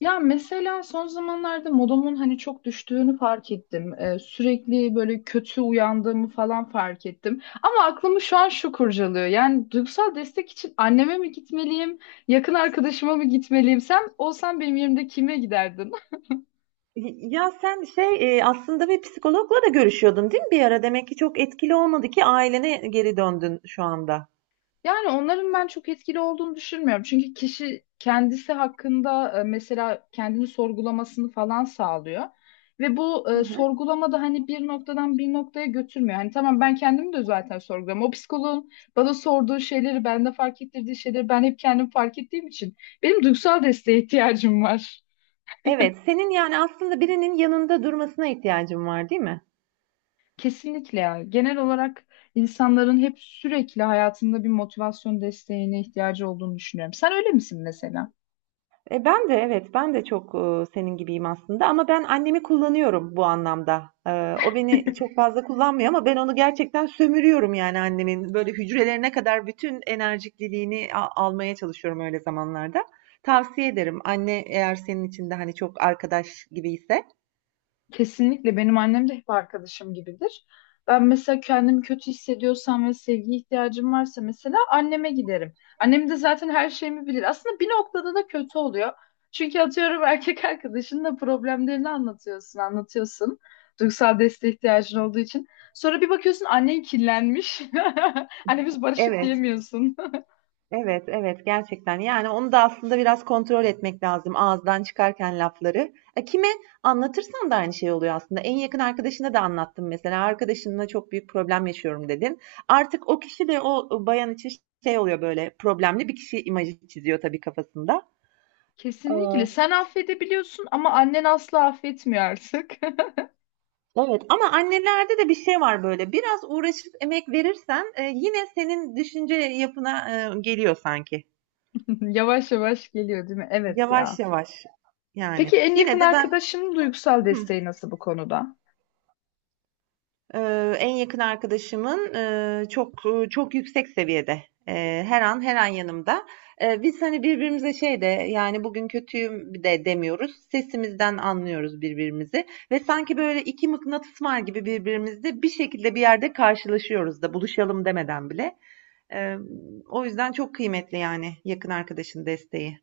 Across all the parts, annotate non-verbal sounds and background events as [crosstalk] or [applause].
Ya mesela son zamanlarda modumun hani çok düştüğünü fark ettim. Sürekli böyle kötü uyandığımı falan fark ettim. Ama aklımı şu an şu kurcalıyor. Yani duygusal destek için anneme mi gitmeliyim, yakın arkadaşıma mı gitmeliyim? Sen olsan benim yerimde kime giderdin? Ya sen aslında bir psikologla da görüşüyordun değil mi bir ara? Demek ki çok etkili olmadı ki ailene geri döndün şu anda. Yani onların ben çok etkili olduğunu düşünmüyorum. Çünkü kişi kendisi hakkında mesela kendini sorgulamasını falan sağlıyor. Ve bu Hı hı. sorgulama da hani bir noktadan bir noktaya götürmüyor. Hani tamam ben kendimi de zaten sorguluyorum. O psikoloğun bana sorduğu şeyleri, bende fark ettirdiği şeyleri ben hep kendim fark ettiğim için benim duygusal desteğe ihtiyacım var. Evet, senin yani aslında birinin yanında durmasına ihtiyacın var, değil mi? Kesinlikle ya. Genel olarak insanların hep sürekli hayatında bir motivasyon desteğine ihtiyacı olduğunu düşünüyorum. Sen öyle misin mesela? Ben de evet, ben de çok senin gibiyim aslında ama ben annemi kullanıyorum bu anlamda. E, o beni çok fazla kullanmıyor ama ben onu gerçekten sömürüyorum yani annemin böyle hücrelerine kadar bütün enerjikliliğini almaya çalışıyorum öyle zamanlarda. Tavsiye ederim anne eğer senin için de hani çok arkadaş gibi ise. Kesinlikle benim annem de hep arkadaşım gibidir. Ben mesela kendimi kötü hissediyorsam ve sevgi ihtiyacım varsa mesela anneme giderim. Annem de zaten her şeyimi bilir. Aslında bir noktada da kötü oluyor. Çünkü atıyorum erkek arkadaşınla problemlerini anlatıyorsun, anlatıyorsun. Duygusal desteğe ihtiyacın olduğu için. Sonra bir bakıyorsun annen kirlenmiş. [laughs] Anne biz barıştık Evet. diyemiyorsun. Evet, evet gerçekten. Yani onu da aslında biraz kontrol etmek lazım ağızdan çıkarken lafları. E, kime anlatırsan da aynı şey oluyor aslında. En yakın arkadaşına da anlattım mesela. Arkadaşınla çok büyük problem yaşıyorum dedin. Artık o kişi de o bayan için şey oluyor böyle problemli bir kişi imajı çiziyor tabii kafasında. [laughs] Kesinlikle. Ee, Sen affedebiliyorsun ama annen asla affetmiyor artık. Evet ama annelerde de bir şey var böyle. Biraz uğraşıp emek verirsen yine senin düşünce yapına geliyor sanki. [laughs] Yavaş yavaş geliyor değil mi? Evet ya. Yavaş yavaş yani. Peki en yakın Yine de ben... arkadaşının duygusal Hı. desteği nasıl bu konuda? En yakın arkadaşımın çok çok yüksek seviyede. Her an her an yanımda. Biz hani birbirimize şey de yani bugün kötüyüm de demiyoruz. Sesimizden anlıyoruz birbirimizi ve sanki böyle iki mıknatıs var gibi birbirimizde bir şekilde bir yerde karşılaşıyoruz da buluşalım demeden bile. Eee, O yüzden çok kıymetli yani yakın arkadaşın desteği.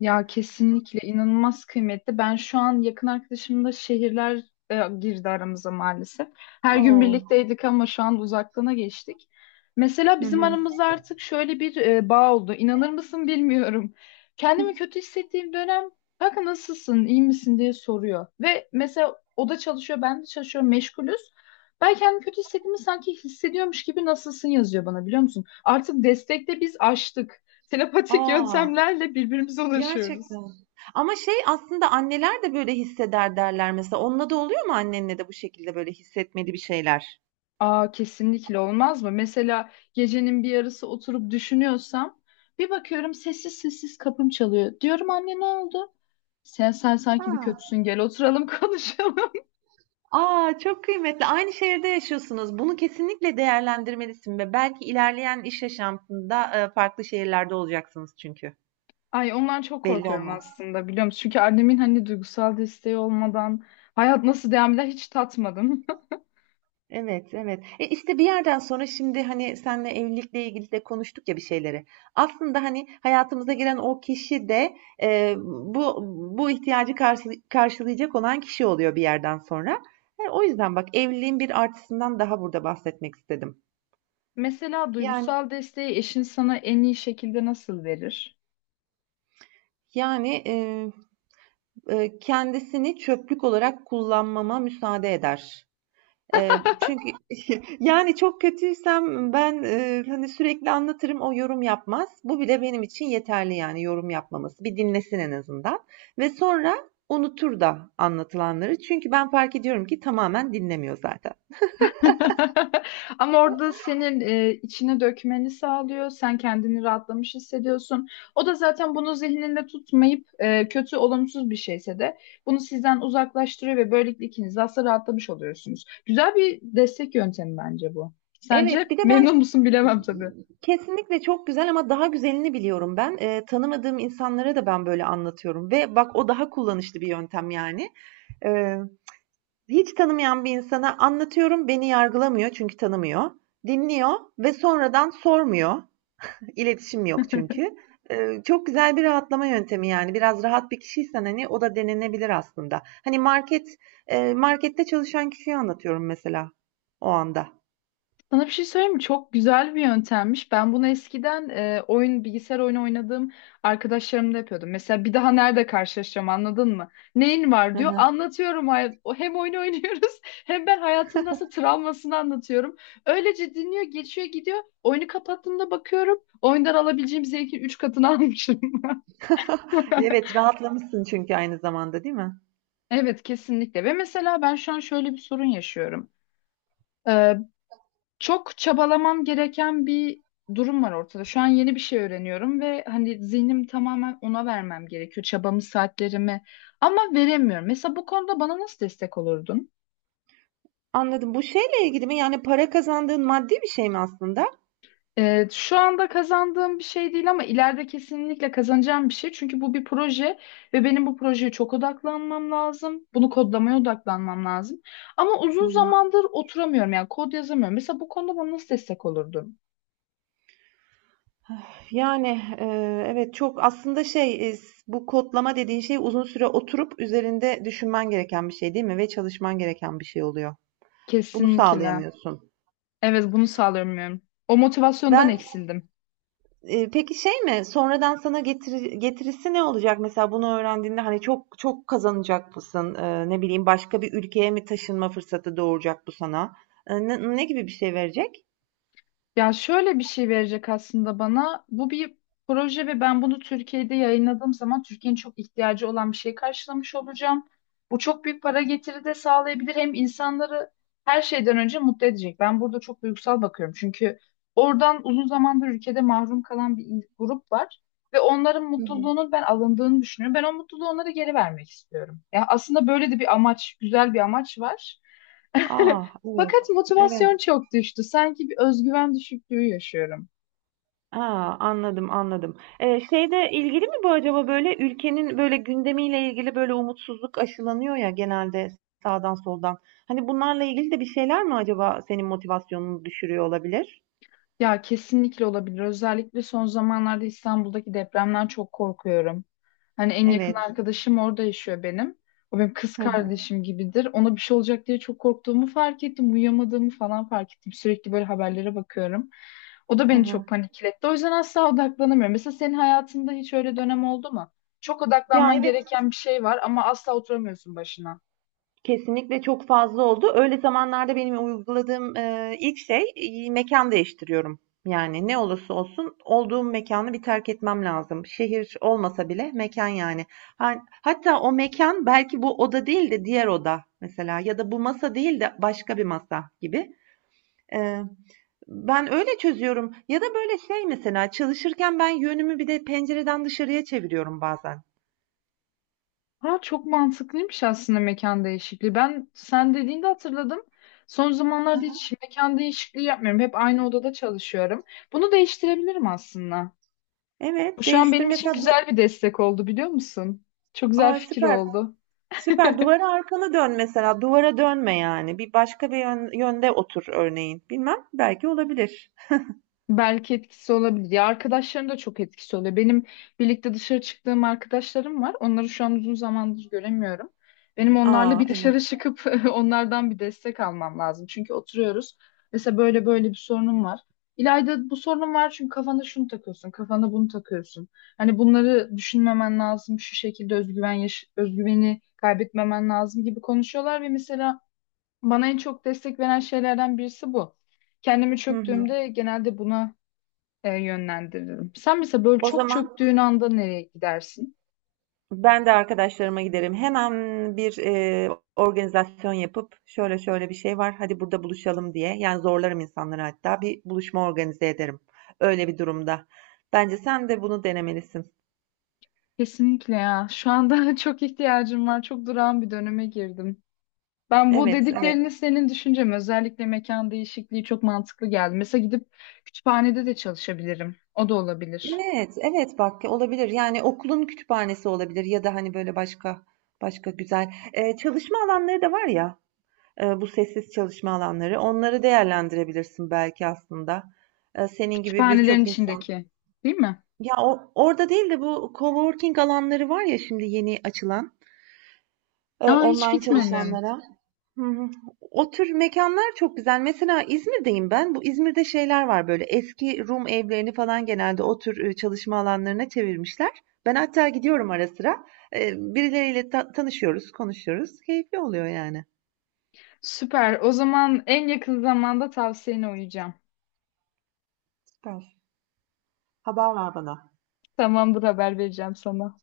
Ya kesinlikle inanılmaz kıymetli. Ben şu an yakın arkadaşımla şehirler e, girdi aramıza maalesef. Her gün Oo. birlikteydik ama şu an uzaklığına geçtik. Mesela Hı bizim hı. aramızda artık şöyle bir bağ oldu. İnanır mısın bilmiyorum. Kendimi kötü hissettiğim dönem kanka nasılsın, iyi misin diye soruyor. Ve mesela o da çalışıyor, ben de çalışıyorum, meşgulüz. Ben kendimi kötü hissettiğimi sanki hissediyormuş gibi nasılsın yazıyor bana biliyor musun? Artık destekte biz aştık, telepatik Aa. yöntemlerle birbirimize ulaşıyoruz. Gerçekten. Ama şey aslında anneler de böyle hisseder derler mesela. Onunla da oluyor mu annenle de bu şekilde böyle hissetmeli bir şeyler? Aa kesinlikle olmaz mı? Mesela gecenin bir yarısı oturup düşünüyorsam bir bakıyorum sessiz sessiz kapım çalıyor. Diyorum anne ne oldu? Sen sanki bir Ha. kötüsün gel oturalım [laughs] konuşalım. Aa çok kıymetli. Aynı şehirde yaşıyorsunuz. Bunu kesinlikle değerlendirmelisin ve belki ilerleyen iş yaşantında farklı şehirlerde olacaksınız çünkü. Ay ondan çok Belli korkuyorum olmaz. aslında biliyor musun? Çünkü annemin hani duygusal desteği olmadan hayat nasıl devam eder hiç tatmadım. Evet, evet. E işte bir yerden sonra şimdi hani senle evlilikle ilgili de konuştuk ya bir şeyleri. Aslında hani hayatımıza giren o kişi de e, bu bu karşılayacak olan kişi oluyor bir yerden sonra. E, o yüzden bak evliliğin bir artısından daha burada bahsetmek istedim. [laughs] Mesela Yani duygusal desteği eşin sana en iyi şekilde nasıl verir? yani kendisini çöplük olarak kullanmama müsaade eder. Çünkü [laughs] yani çok kötüysem ben, hani, sürekli anlatırım, o yorum yapmaz. Bu bile benim için yeterli yani yorum yapmaması. Bir dinlesin en azından ve sonra unutur da anlatılanları. Çünkü ben fark ediyorum ki tamamen dinlemiyor zaten. [laughs] Ama orada senin içine dökmeni sağlıyor. Sen kendini rahatlamış hissediyorsun. O da zaten bunu zihninde tutmayıp kötü, olumsuz bir şeyse de bunu sizden uzaklaştırıyor ve böylelikle ikiniz de aslında rahatlamış oluyorsunuz. Güzel bir destek yöntemi bence bu. Sence Evet, bir de ben memnun musun bilemem tabii. kesinlikle çok güzel ama daha güzelini biliyorum ben. Tanımadığım insanlara da ben böyle anlatıyorum ve bak o daha kullanışlı bir yöntem yani. Hiç tanımayan bir insana anlatıyorum, beni yargılamıyor çünkü tanımıyor. Dinliyor ve sonradan sormuyor. İletişim yok çünkü. Çok güzel bir rahatlama yöntemi yani. Biraz rahat bir kişiysen hani o da denenebilir aslında. Hani markette çalışan kişiyi anlatıyorum mesela o anda. Sana bir şey söyleyeyim mi? Çok güzel bir yöntemmiş. Ben bunu eskiden oyun bilgisayar oyunu oynadığım arkadaşlarımda yapıyordum. Mesela bir daha nerede karşılaşacağım anladın mı? Neyin var Hı diyor. hı. Anlatıyorum. Hem oyunu [laughs] oynuyoruz hem ben hayatımın nasıl travmasını anlatıyorum. Öylece dinliyor, geçiyor, gidiyor. Oyunu kapattığımda bakıyorum. Oyundan alabileceğim zevkin 3 katını [laughs] almışım. [laughs] Evet, rahatlamışsın çünkü aynı zamanda değil mi? Evet kesinlikle ve mesela ben şu an şöyle bir sorun yaşıyorum. Ee, Çok çabalamam gereken bir durum var ortada. Şu an yeni bir şey öğreniyorum ve hani zihnim tamamen ona vermem gerekiyor. Çabamı, saatlerimi ama veremiyorum. Mesela bu konuda bana nasıl destek olurdun? Anladım. Bu şeyle ilgili mi? Yani para kazandığın maddi bir şey mi aslında? Şu anda kazandığım bir şey değil ama ileride kesinlikle kazanacağım bir şey. Çünkü bu bir proje ve benim bu projeye çok odaklanmam lazım. Bunu kodlamaya odaklanmam lazım. Ama Hı uzun hı. zamandır oturamıyorum yani kod yazamıyorum. Mesela bu konuda bana nasıl destek olurdun? Evet, çok aslında şey, iss bu kodlama dediğin şey uzun süre oturup üzerinde düşünmen gereken bir şey değil mi ve çalışman gereken bir şey oluyor. Bunu Kesinlikle. sağlayamıyorsun. Evet bunu sağlayamıyorum. O motivasyondan Ben, eksildim. Peki şey mi, sonradan sana getirisi ne olacak mesela bunu öğrendiğinde? Hani çok çok kazanacak mısın? Ne bileyim başka bir ülkeye mi taşınma fırsatı doğuracak bu sana? Ne gibi bir şey verecek? Ya şöyle bir şey verecek aslında bana. Bu bir proje ve ben bunu Türkiye'de yayınladığım zaman Türkiye'nin çok ihtiyacı olan bir şey karşılamış olacağım. Bu çok büyük para getiri de sağlayabilir. Hem insanları her şeyden önce mutlu edecek. Ben burada çok duygusal bakıyorum. Çünkü oradan uzun zamandır ülkede mahrum kalan bir grup var. Ve onların mutluluğunun ben alındığını düşünüyorum. Ben o mutluluğu onlara geri vermek istiyorum. Ya aslında böyle de bir amaç, güzel bir amaç var. A! [laughs] Evet, Fakat evet. motivasyon çok düştü. Sanki bir özgüven düşüklüğü yaşıyorum. Aa, anladım anladım. Şeyde ilgili mi bu acaba böyle ülkenin böyle gündemiyle ilgili böyle umutsuzluk aşılanıyor ya genelde sağdan soldan. Hani bunlarla ilgili de bir şeyler mi acaba senin motivasyonunu düşürüyor olabilir? Ya kesinlikle olabilir. Özellikle son zamanlarda İstanbul'daki depremden çok korkuyorum. Hani en yakın Evet. arkadaşım orada yaşıyor benim. O benim kız Hı hı, kardeşim gibidir. Ona bir şey olacak diye çok korktuğumu fark ettim. Uyuyamadığımı falan fark ettim. Sürekli böyle haberlere bakıyorum. O da hı beni çok hı. panikletti. O yüzden asla odaklanamıyorum. Mesela senin hayatında hiç öyle dönem oldu mu? Çok Ya odaklanman evet gereken bir şey var ama asla oturamıyorsun başına. kesinlikle çok fazla oldu. Öyle zamanlarda benim uyguladığım, ilk şey, mekân değiştiriyorum. Yani ne olursa olsun olduğum mekânı bir terk etmem lazım. Şehir olmasa bile mekan yani. Han hatta o mekan belki bu oda değil de diğer oda mesela ya da bu masa değil de başka bir masa gibi. Eee, Ben öyle çözüyorum ya da böyle şey mesela çalışırken ben yönümü bir de pencereden dışarıya çeviriyorum bazen. Ha, çok mantıklıymış aslında mekan değişikliği. Ben sen dediğinde hatırladım. Son zamanlarda hiç mekan değişikliği yapmıyorum. Hep aynı odada çalışıyorum. Bunu değiştirebilirim aslında. Bu Evet, şu an değiştir benim için mesela bu. güzel bir destek oldu biliyor musun? Çok güzel A, fikir süper. oldu. Süper. [laughs] Duvara arkanı dön mesela. Duvara dönme yani. Bir başka bir yönde otur örneğin. Bilmem. Belki olabilir. Belki etkisi olabilir. Ya arkadaşların da çok etkisi oluyor. Benim birlikte dışarı çıktığım arkadaşlarım var. Onları şu an uzun zamandır göremiyorum. Benim onlarla Aa bir evet. dışarı çıkıp [laughs] onlardan bir destek almam lazım. Çünkü oturuyoruz. Mesela böyle böyle bir sorunum var. İlayda bu sorunum var çünkü kafana şunu takıyorsun, kafana bunu takıyorsun. Hani bunları düşünmemen lazım, şu şekilde özgüveni kaybetmemen lazım gibi konuşuyorlar ve mesela bana en çok destek veren şeylerden birisi bu, kendimi Hı hı. çöktüğümde genelde buna yönlendiririm. Sen mesela böyle O çok zaman çöktüğün anda nereye gidersin? ben de arkadaşlarıma giderim. Hemen bir organizasyon yapıp şöyle şöyle bir şey var. Hadi burada buluşalım diye. Yani zorlarım insanları hatta. Bir buluşma organize ederim. Öyle bir durumda. Bence sen de bunu denemelisin. Kesinlikle ya. Şu anda [laughs] çok ihtiyacım var. Çok durağan bir döneme girdim. Ben bu Evet, evet. dediklerini senin düşüncem özellikle mekan değişikliği çok mantıklı geldi. Mesela gidip kütüphanede de çalışabilirim. O da olabilir. Evet, evet bak olabilir. Yani okulun kütüphanesi olabilir ya da hani böyle başka başka güzel çalışma alanları da var ya bu sessiz çalışma alanları. Onları değerlendirebilirsin belki aslında. Senin gibi Kütüphanelerin birçok insan. içindeki, değil mi? Ya orada değil de bu coworking alanları var ya şimdi yeni açılan Aa hiç online gitmedim. çalışanlara. Hı hı. O tür mekanlar çok güzel. Mesela İzmir'deyim ben. Bu İzmir'de şeyler var böyle eski Rum evlerini falan genelde o tür çalışma alanlarına çevirmişler. Ben hatta gidiyorum ara sıra. Birileriyle tanışıyoruz, konuşuyoruz. Keyifli oluyor yani. Süper. O zaman en yakın zamanda tavsiyene uyacağım. Süper. Haber ver bana. Tamamdır haber vereceğim sana.